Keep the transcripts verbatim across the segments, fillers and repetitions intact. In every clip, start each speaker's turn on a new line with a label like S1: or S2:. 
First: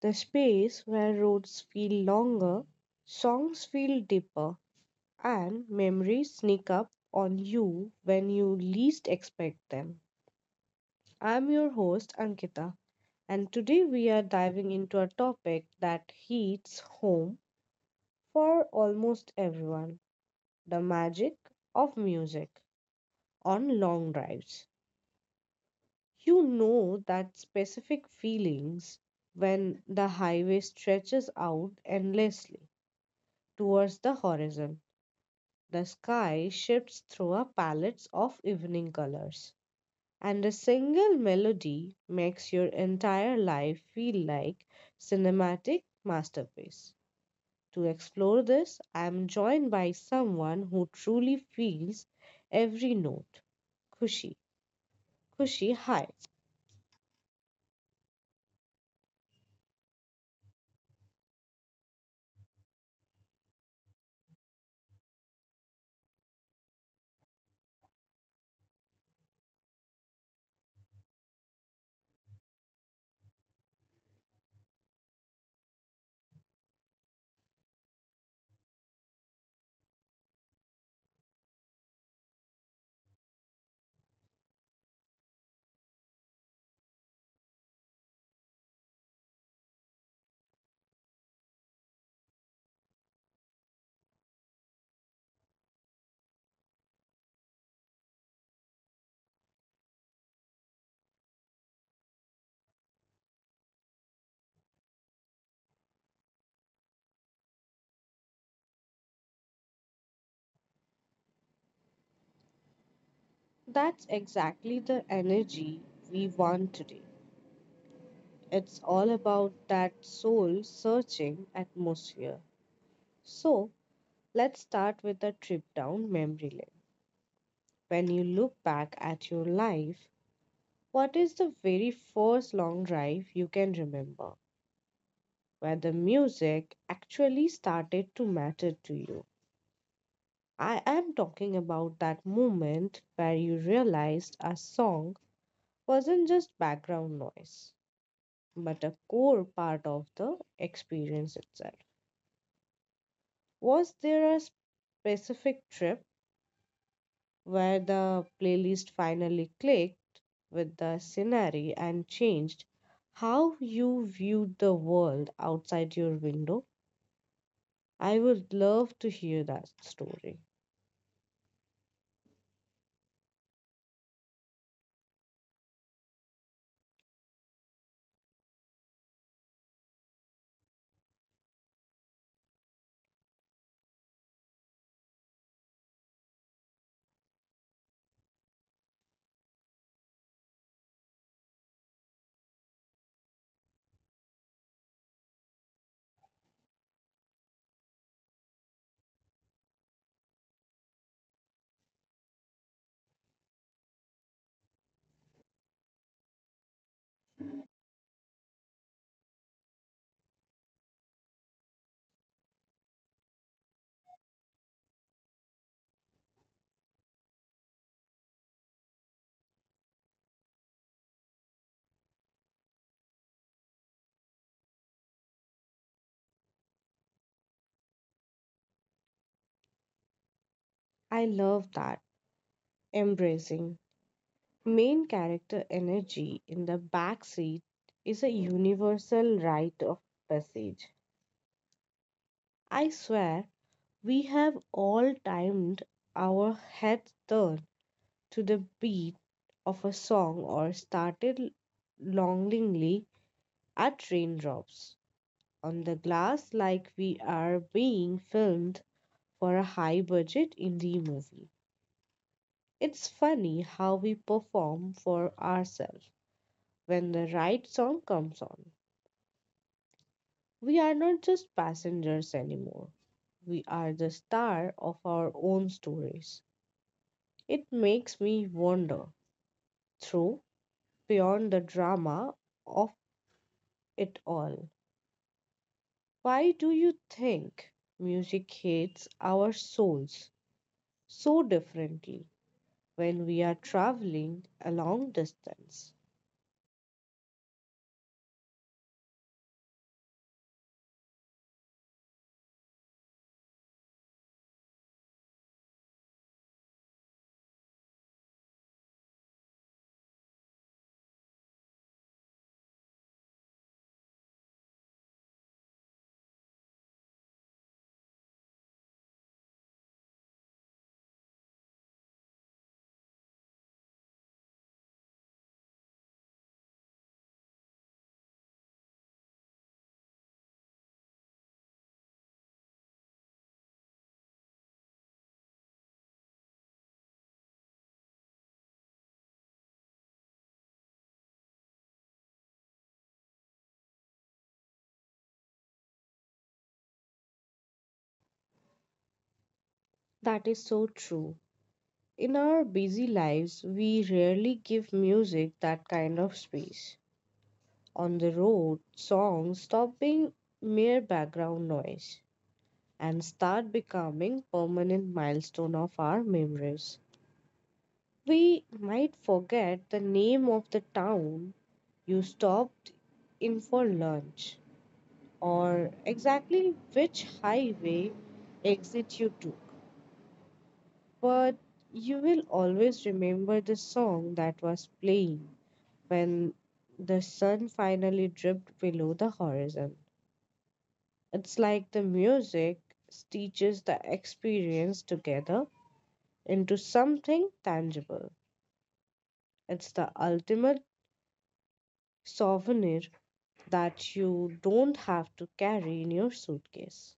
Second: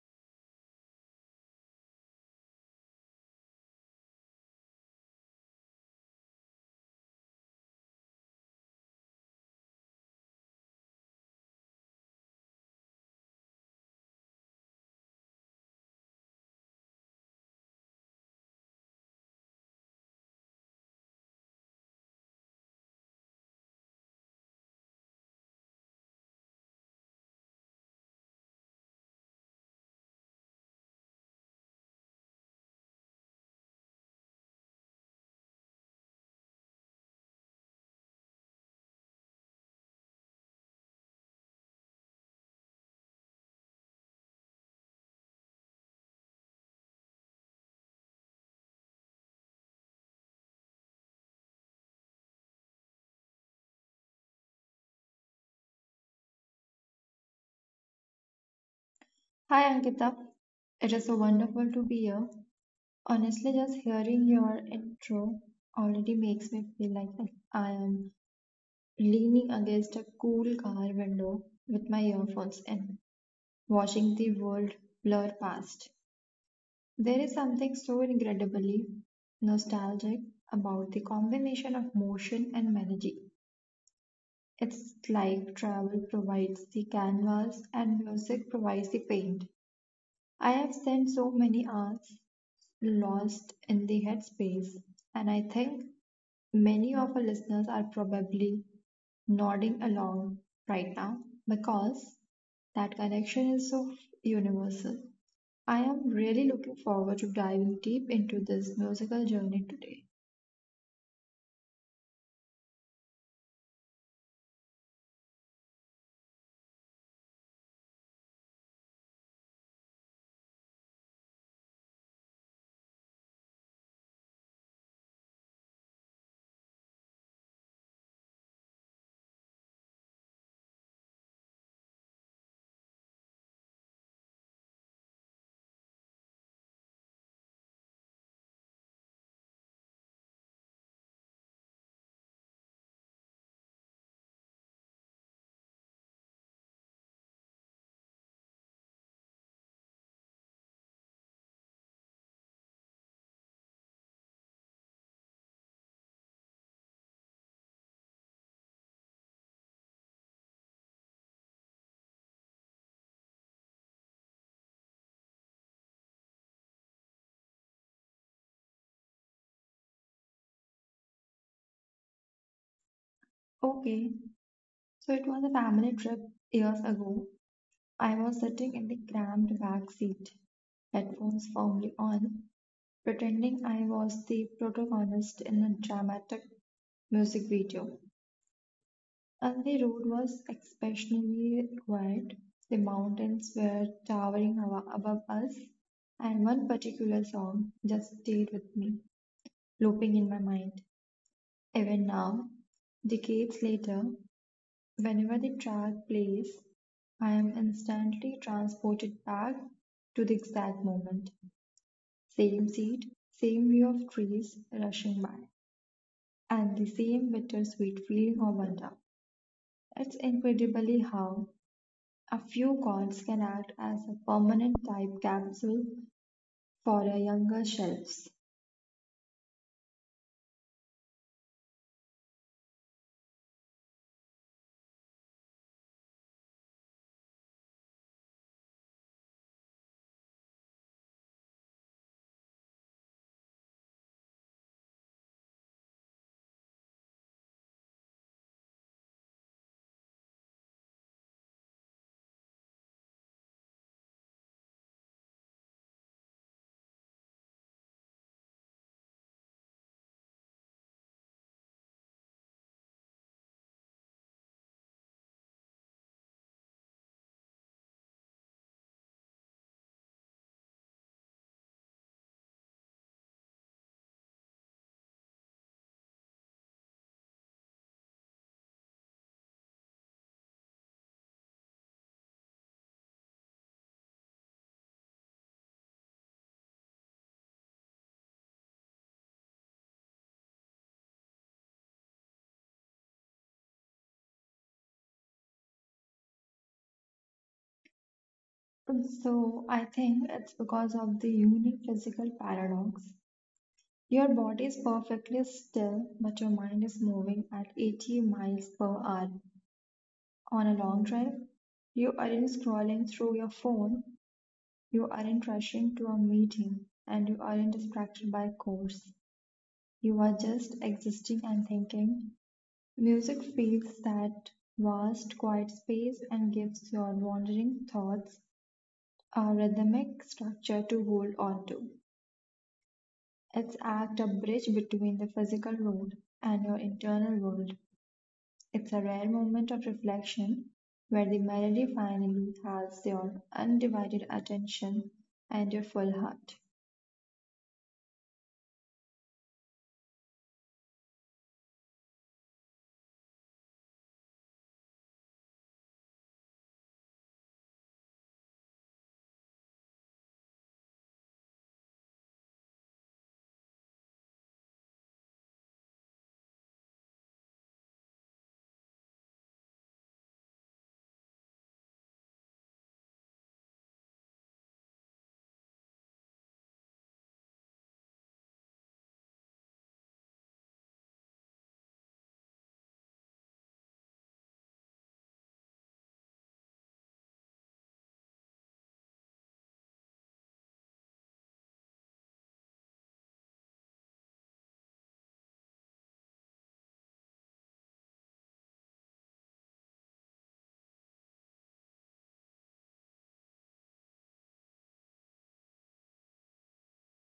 S1: the space where roads feel longer, songs feel deeper, and memories sneak up on you when you least expect them. I'm your host, Ankita, and today we are diving into a topic that hits home for almost everyone: the magic of music on long drives. You know that specific feelings when the highway stretches out endlessly towards the horizon. The sky shifts through a palette of evening colors, and a single melody makes your entire life feel like cinematic masterpiece. To explore this, I am joined by someone who truly feels every note. Kushi, Kushi, hi.
S2: Hi Ankita, it is so wonderful to be here. Honestly, just hearing your intro already makes me feel like I am leaning against a cool car window with my earphones in, watching the world blur past. There is something so incredibly nostalgic about the combination of motion and melody. It's like travel provides the canvas and music provides the paint. I have spent so many hours lost in the headspace, and I think many of our listeners are probably nodding along right now because that connection is so universal. I am really looking forward to diving deep into this musical journey today.
S1: That's exactly the energy we want today. It's all about that soul searching atmosphere. So, let's start with a trip down memory lane. When you look back at your life, what is the very first long drive you can remember where the music actually started to matter to you? I am talking about that moment where you realized a song wasn't just background noise but a core part of the experience itself. Was there a specific trip where the playlist finally clicked with the scenery and changed how you viewed the world outside your window? I would love to hear that story.
S2: Okay, so it was a family trip years ago. I was sitting in the cramped back seat, headphones firmly on, pretending I was the protagonist in a dramatic music video. As the road was exceptionally wide, the mountains were towering abo- above us, and one particular song just stayed with me, looping in my mind. Even now, decades later, whenever the track plays, I am instantly transported back to the exact moment. Same seat, same view of trees rushing by, and the same bittersweet feeling of wonder. It's incredibly how a few corns can act as a permanent type capsule for a younger shells.
S1: I love that. Embracing. Main character energy in the backseat is a universal rite of passage. I swear we have all timed our heads turned to the beat of a song or started longingly at raindrops on the glass like we are being filmed for a high budget indie movie. It's funny how we perform for ourselves when the right song comes on. We are not just passengers anymore. We are the star of our own stories. It makes me wander through beyond the drama of it all. Why do you think music hits our souls so differently when we are traveling a long distance?
S2: So I think it's because of the unique physical paradox. Your body is perfectly still, but your mind is moving at eighty miles per hour on a long drive. You aren't scrolling through your phone, you aren't rushing to a meeting, and you aren't distracted by chores. You are just existing and thinking. Music fills that vast quiet space and gives your wandering thoughts a rhythmic structure to hold on to. It's act a bridge between the physical world and your internal world. It's a rare moment of reflection where the melody finally has your undivided attention and your full heart.
S1: That is so true. In our busy lives, we rarely give music that kind of space. On the road, songs stop being mere background noise and start becoming permanent milestone of our memories. We might forget the name of the town you stopped in for lunch or exactly which highway exit you took, but you will always remember the song that was playing when the sun finally dripped below the horizon. It's like the music stitches the experience together into something tangible. It's the ultimate souvenir that you don't have to carry in your suitcase,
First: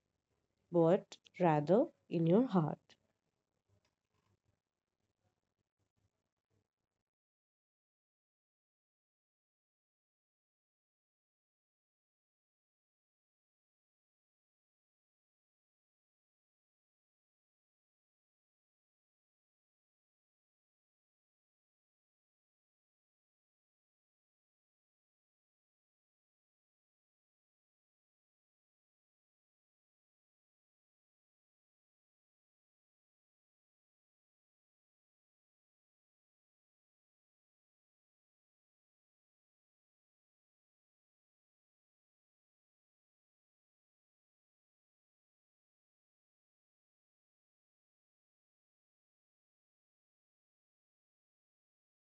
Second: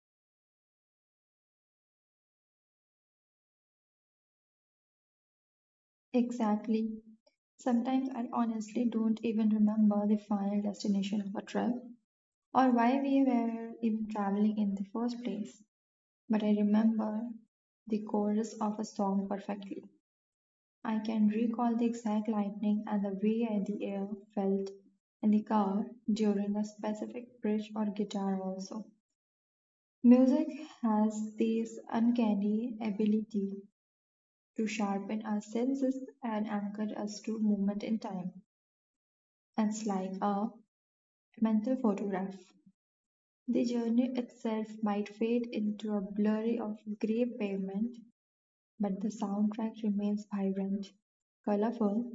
S1: but rather in your heart.
S2: Exactly. Sometimes I honestly don't even remember the final destination of a trip, or why we were even traveling in the first place, but I remember the chorus of a song perfectly. I can recall the exact lightning and the way the air felt in the car during a specific bridge or guitar also. Music has this uncanny ability to sharpen our senses and anchor us to moment in time. It's like a mental photograph. The journey itself might fade into a blurry of grey pavement, but the soundtrack remains vibrant, colorful,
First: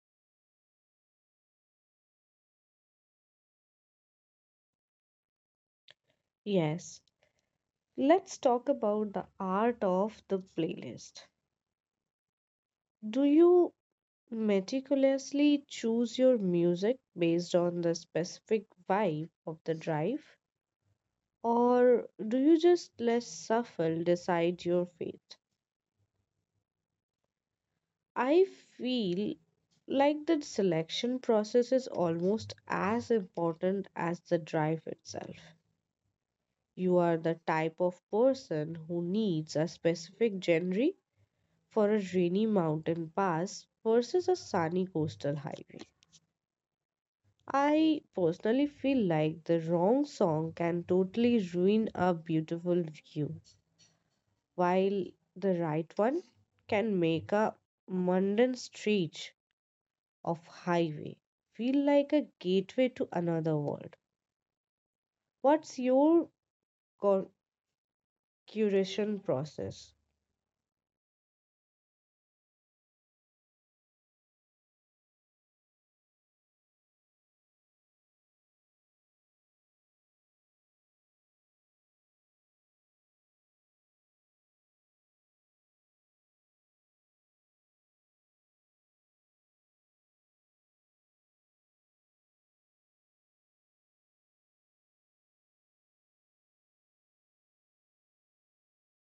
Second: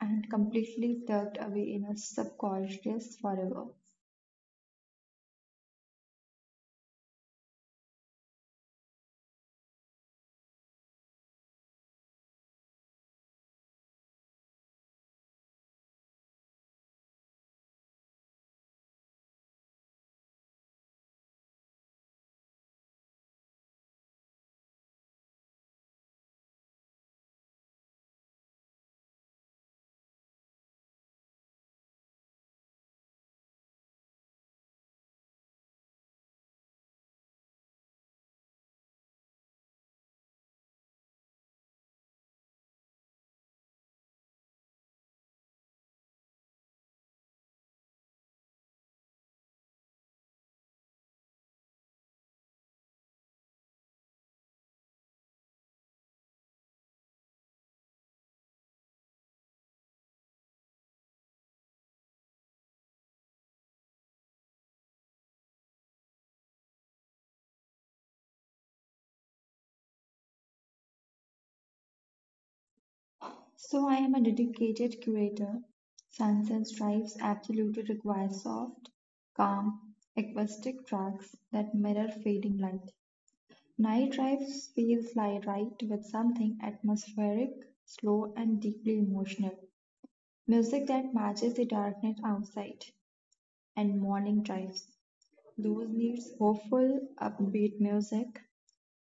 S2: and completely tucked away in a subconscious forever.
S1: Yes, let's talk about the art of the playlist. Do you meticulously choose your music based on the specific vibe of the drive? Or do you just let shuffle decide your fate? I feel like the selection process is almost as important as the drive itself. You are the type of person who needs a specific genre for a rainy mountain pass versus a sunny coastal highway. I personally feel like the wrong song can totally ruin a beautiful view, while the right one can make a mundane street of highway feel like a gateway to another world. What's your cur- curation process?
S2: So I am a dedicated curator. Sunset Stripes absolutely requires soft, calm, acoustic tracks that mirror fading light. Night Drives feels like right with something atmospheric, slow, and deeply emotional. Music that matches the darkness outside, and morning drives. Those needs hopeful, upbeat music,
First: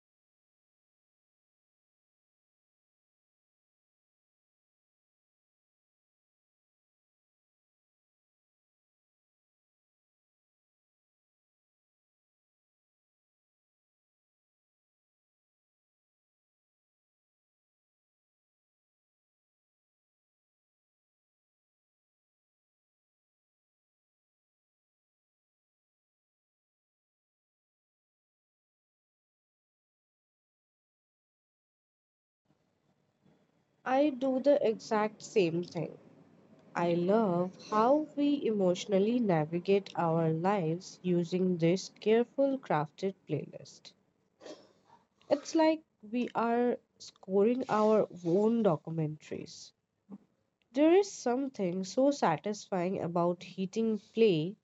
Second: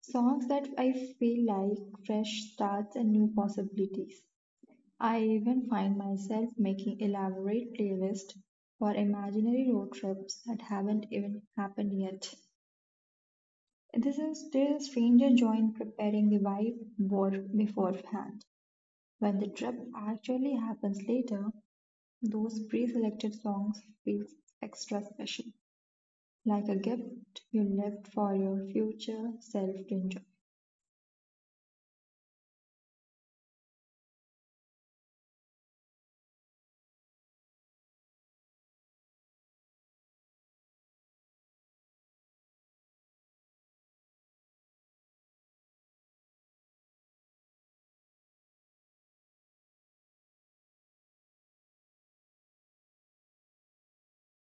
S2: songs that I feel like fresh starts and new possibilities. I even find myself making elaborate playlists for imaginary road trips that haven't even happened yet. This is still a stranger joy in preparing the vibe board beforehand. When the trip actually happens later, those pre-selected songs feel extra special, like a gift you left for your future self to enjoy.
S1: I do the exact same thing. I love how we emotionally navigate our lives using this careful crafted playlist. It's like we are scoring our own documentaries. There is something so satisfying about hitting play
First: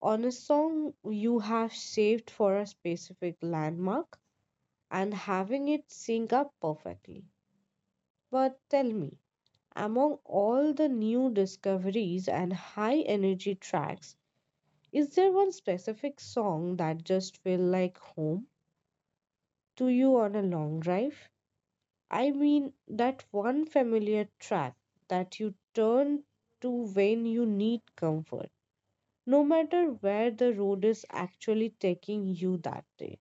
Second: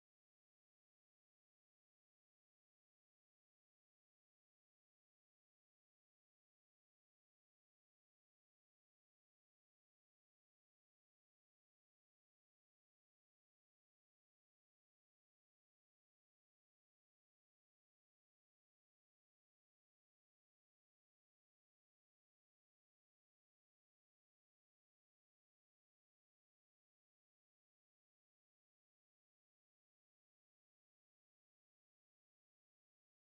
S1: on a song you have saved for a specific landmark and having it sync up perfectly. But tell me, among all the new discoveries and high energy tracks, is there one specific song that just feels like home to you on a long drive? I mean, that one familiar track that you turn to when you need comfort no matter where the road is actually taking you that day.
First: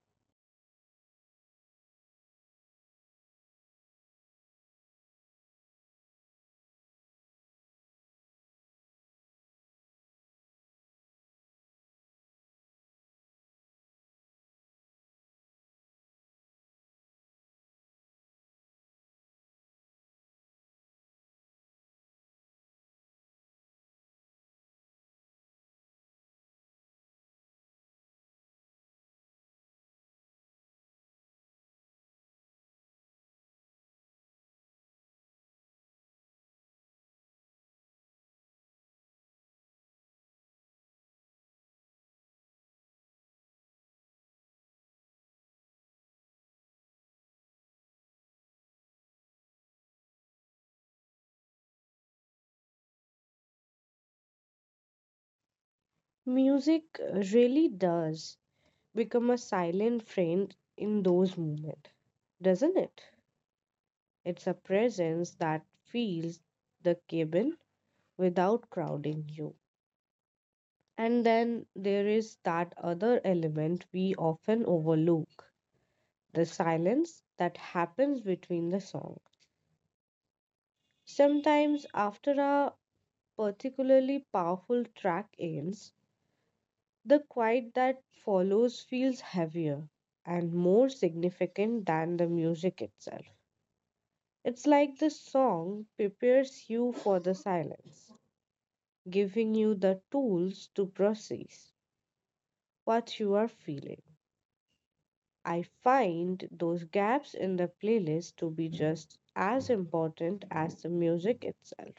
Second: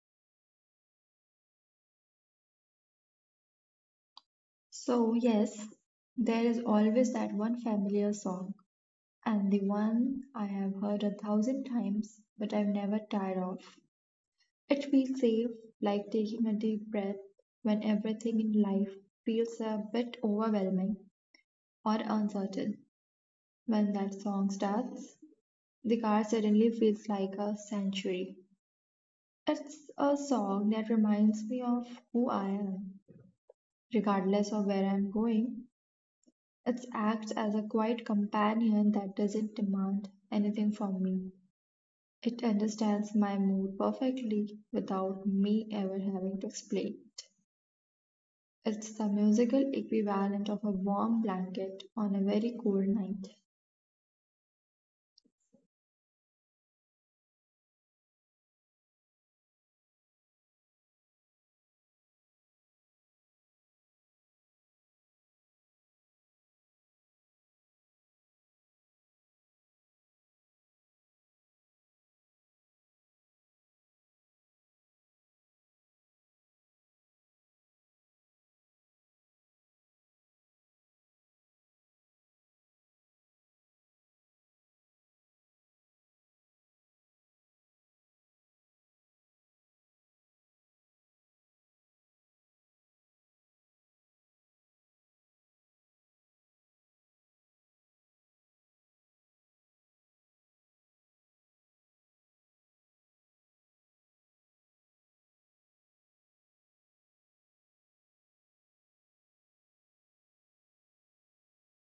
S2: So, yes, there is always that one familiar song, and the one I have heard a thousand times but I've never tired of. It feels safe, like taking a deep breath when everything in life feels a bit overwhelming or uncertain. When that song starts, the car suddenly feels like a sanctuary. It's a song that reminds me of who I am, regardless of where I'm going. It acts as a quiet companion that doesn't demand anything from me. It understands my mood perfectly without me ever having to explain it. It's the musical equivalent of a warm blanket on a very cold night.
S1: Music uh, really does become a silent friend in those moments, doesn't it? It's a presence that fills the cabin without crowding you. And then there is that other element we often overlook the silence that happens between the song. Sometimes, after a particularly powerful track ends, the quiet that follows feels heavier and more significant than the music itself. It's like the song prepares you for the silence, giving you the tools to process what you are feeling. I find those gaps in the playlist to be just as important as the music itself.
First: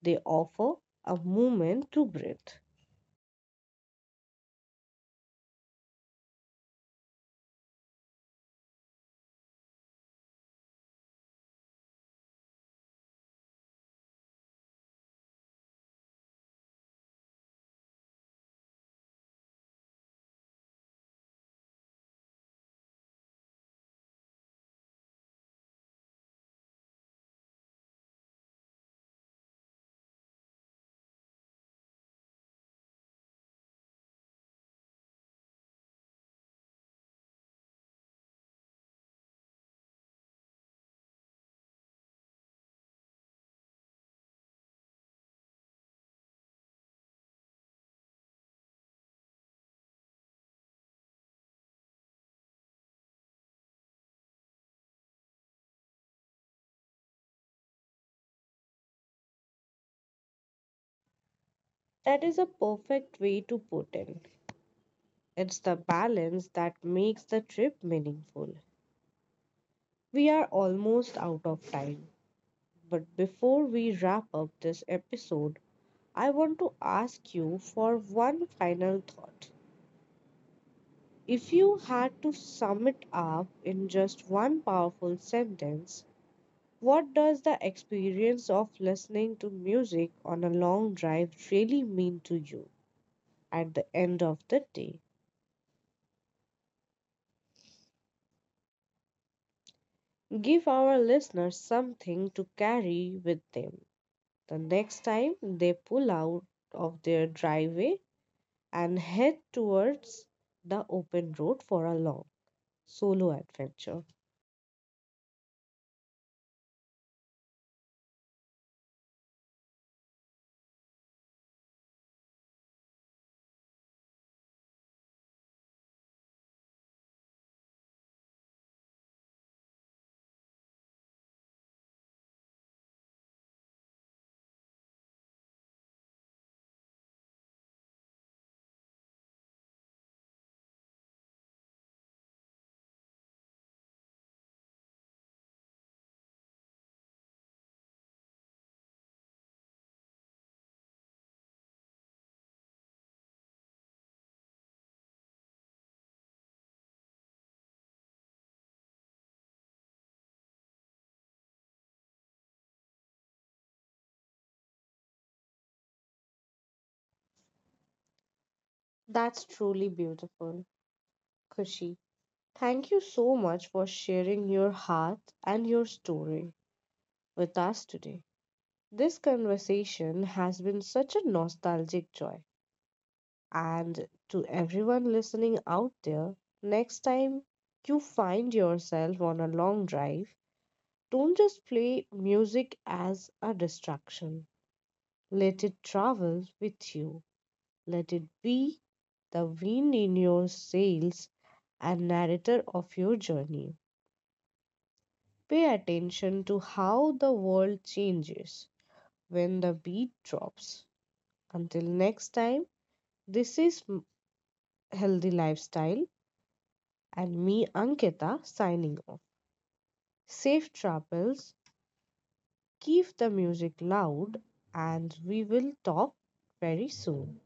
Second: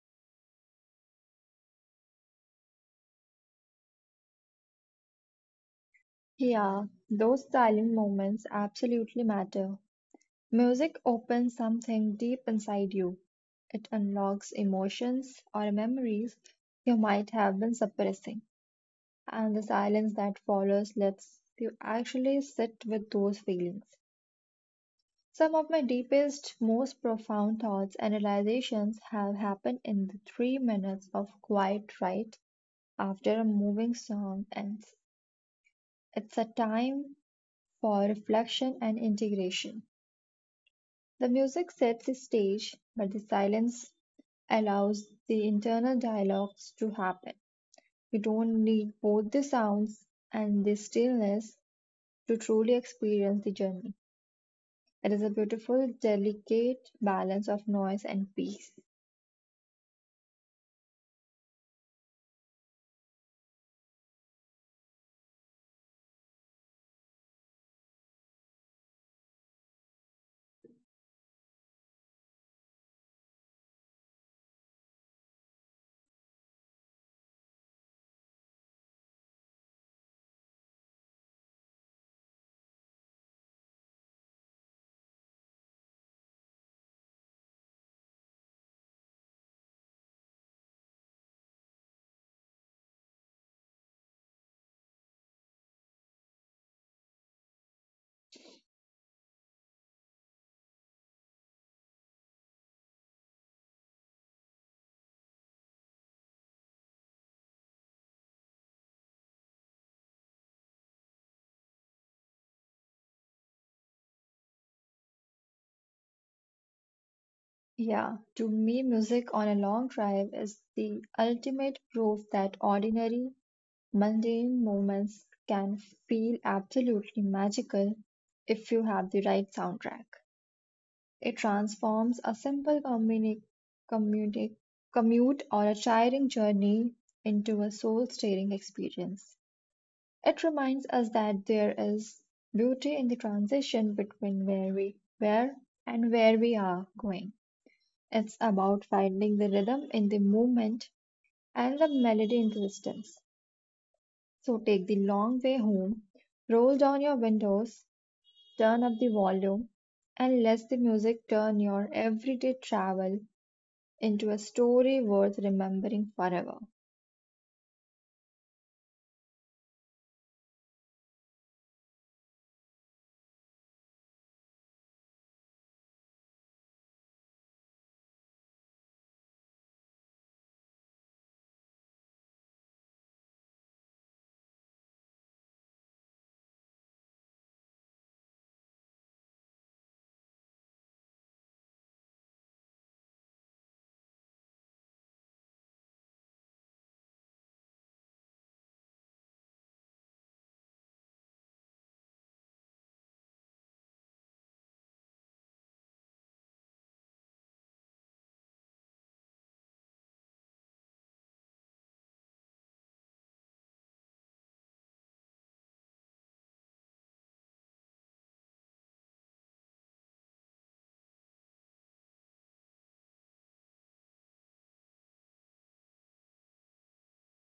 S1: They offer a moment to breathe.
S2: Yeah, those silent moments absolutely matter. Music opens something deep inside you. It unlocks emotions or memories you might have been suppressing, and the silence that follows lets you actually sit with those feelings. Some of my deepest, most profound thoughts and realizations have happened in the three minutes of quiet right after a moving song, ends. It's a time for reflection and integration. The music sets the stage, but the silence allows the internal dialogues to happen. You don't need both the sounds and the stillness to truly experience the journey. It is a beautiful, delicate balance of noise and peace.
S1: That is a perfect way to put it. It's the balance that makes the trip meaningful. We are almost out of time, but before we wrap up this episode, I want to ask you for one final thought. If you had to sum it up in just one powerful sentence, what does the experience of listening to music on a long drive really mean to you at the end of the day? Give our listeners something to carry with them. The next time they pull out of their driveway and head towards the open road for a long solo adventure.
S2: Yeah, to me, music on a long drive is the ultimate proof that ordinary, mundane moments can feel absolutely magical if you have the right soundtrack. It transforms a simple communi- commuti- commute or a tiring journey into a soul-stirring experience. It reminds us that there is beauty in the transition between where we were and where we are going. It's about finding the rhythm in the movement and the melody in the distance. So take the long way home, roll down your windows, turn up the volume, and let the music turn your everyday travel into a story worth remembering forever.
S1: That's truly beautiful, Kushi. Thank you so much for sharing your heart and your story with us today. This conversation has been such a nostalgic joy. And to everyone listening out there, next time you find yourself on a long drive, don't just play music as a distraction. Let it travel with you. Let it be the wind in your sails and narrator of your journey. Pay attention to how the world changes when the beat drops. Until next time, this is M- Healthy Lifestyle and me, Ankita, signing off. Safe travels, keep the music loud, and we will talk very soon.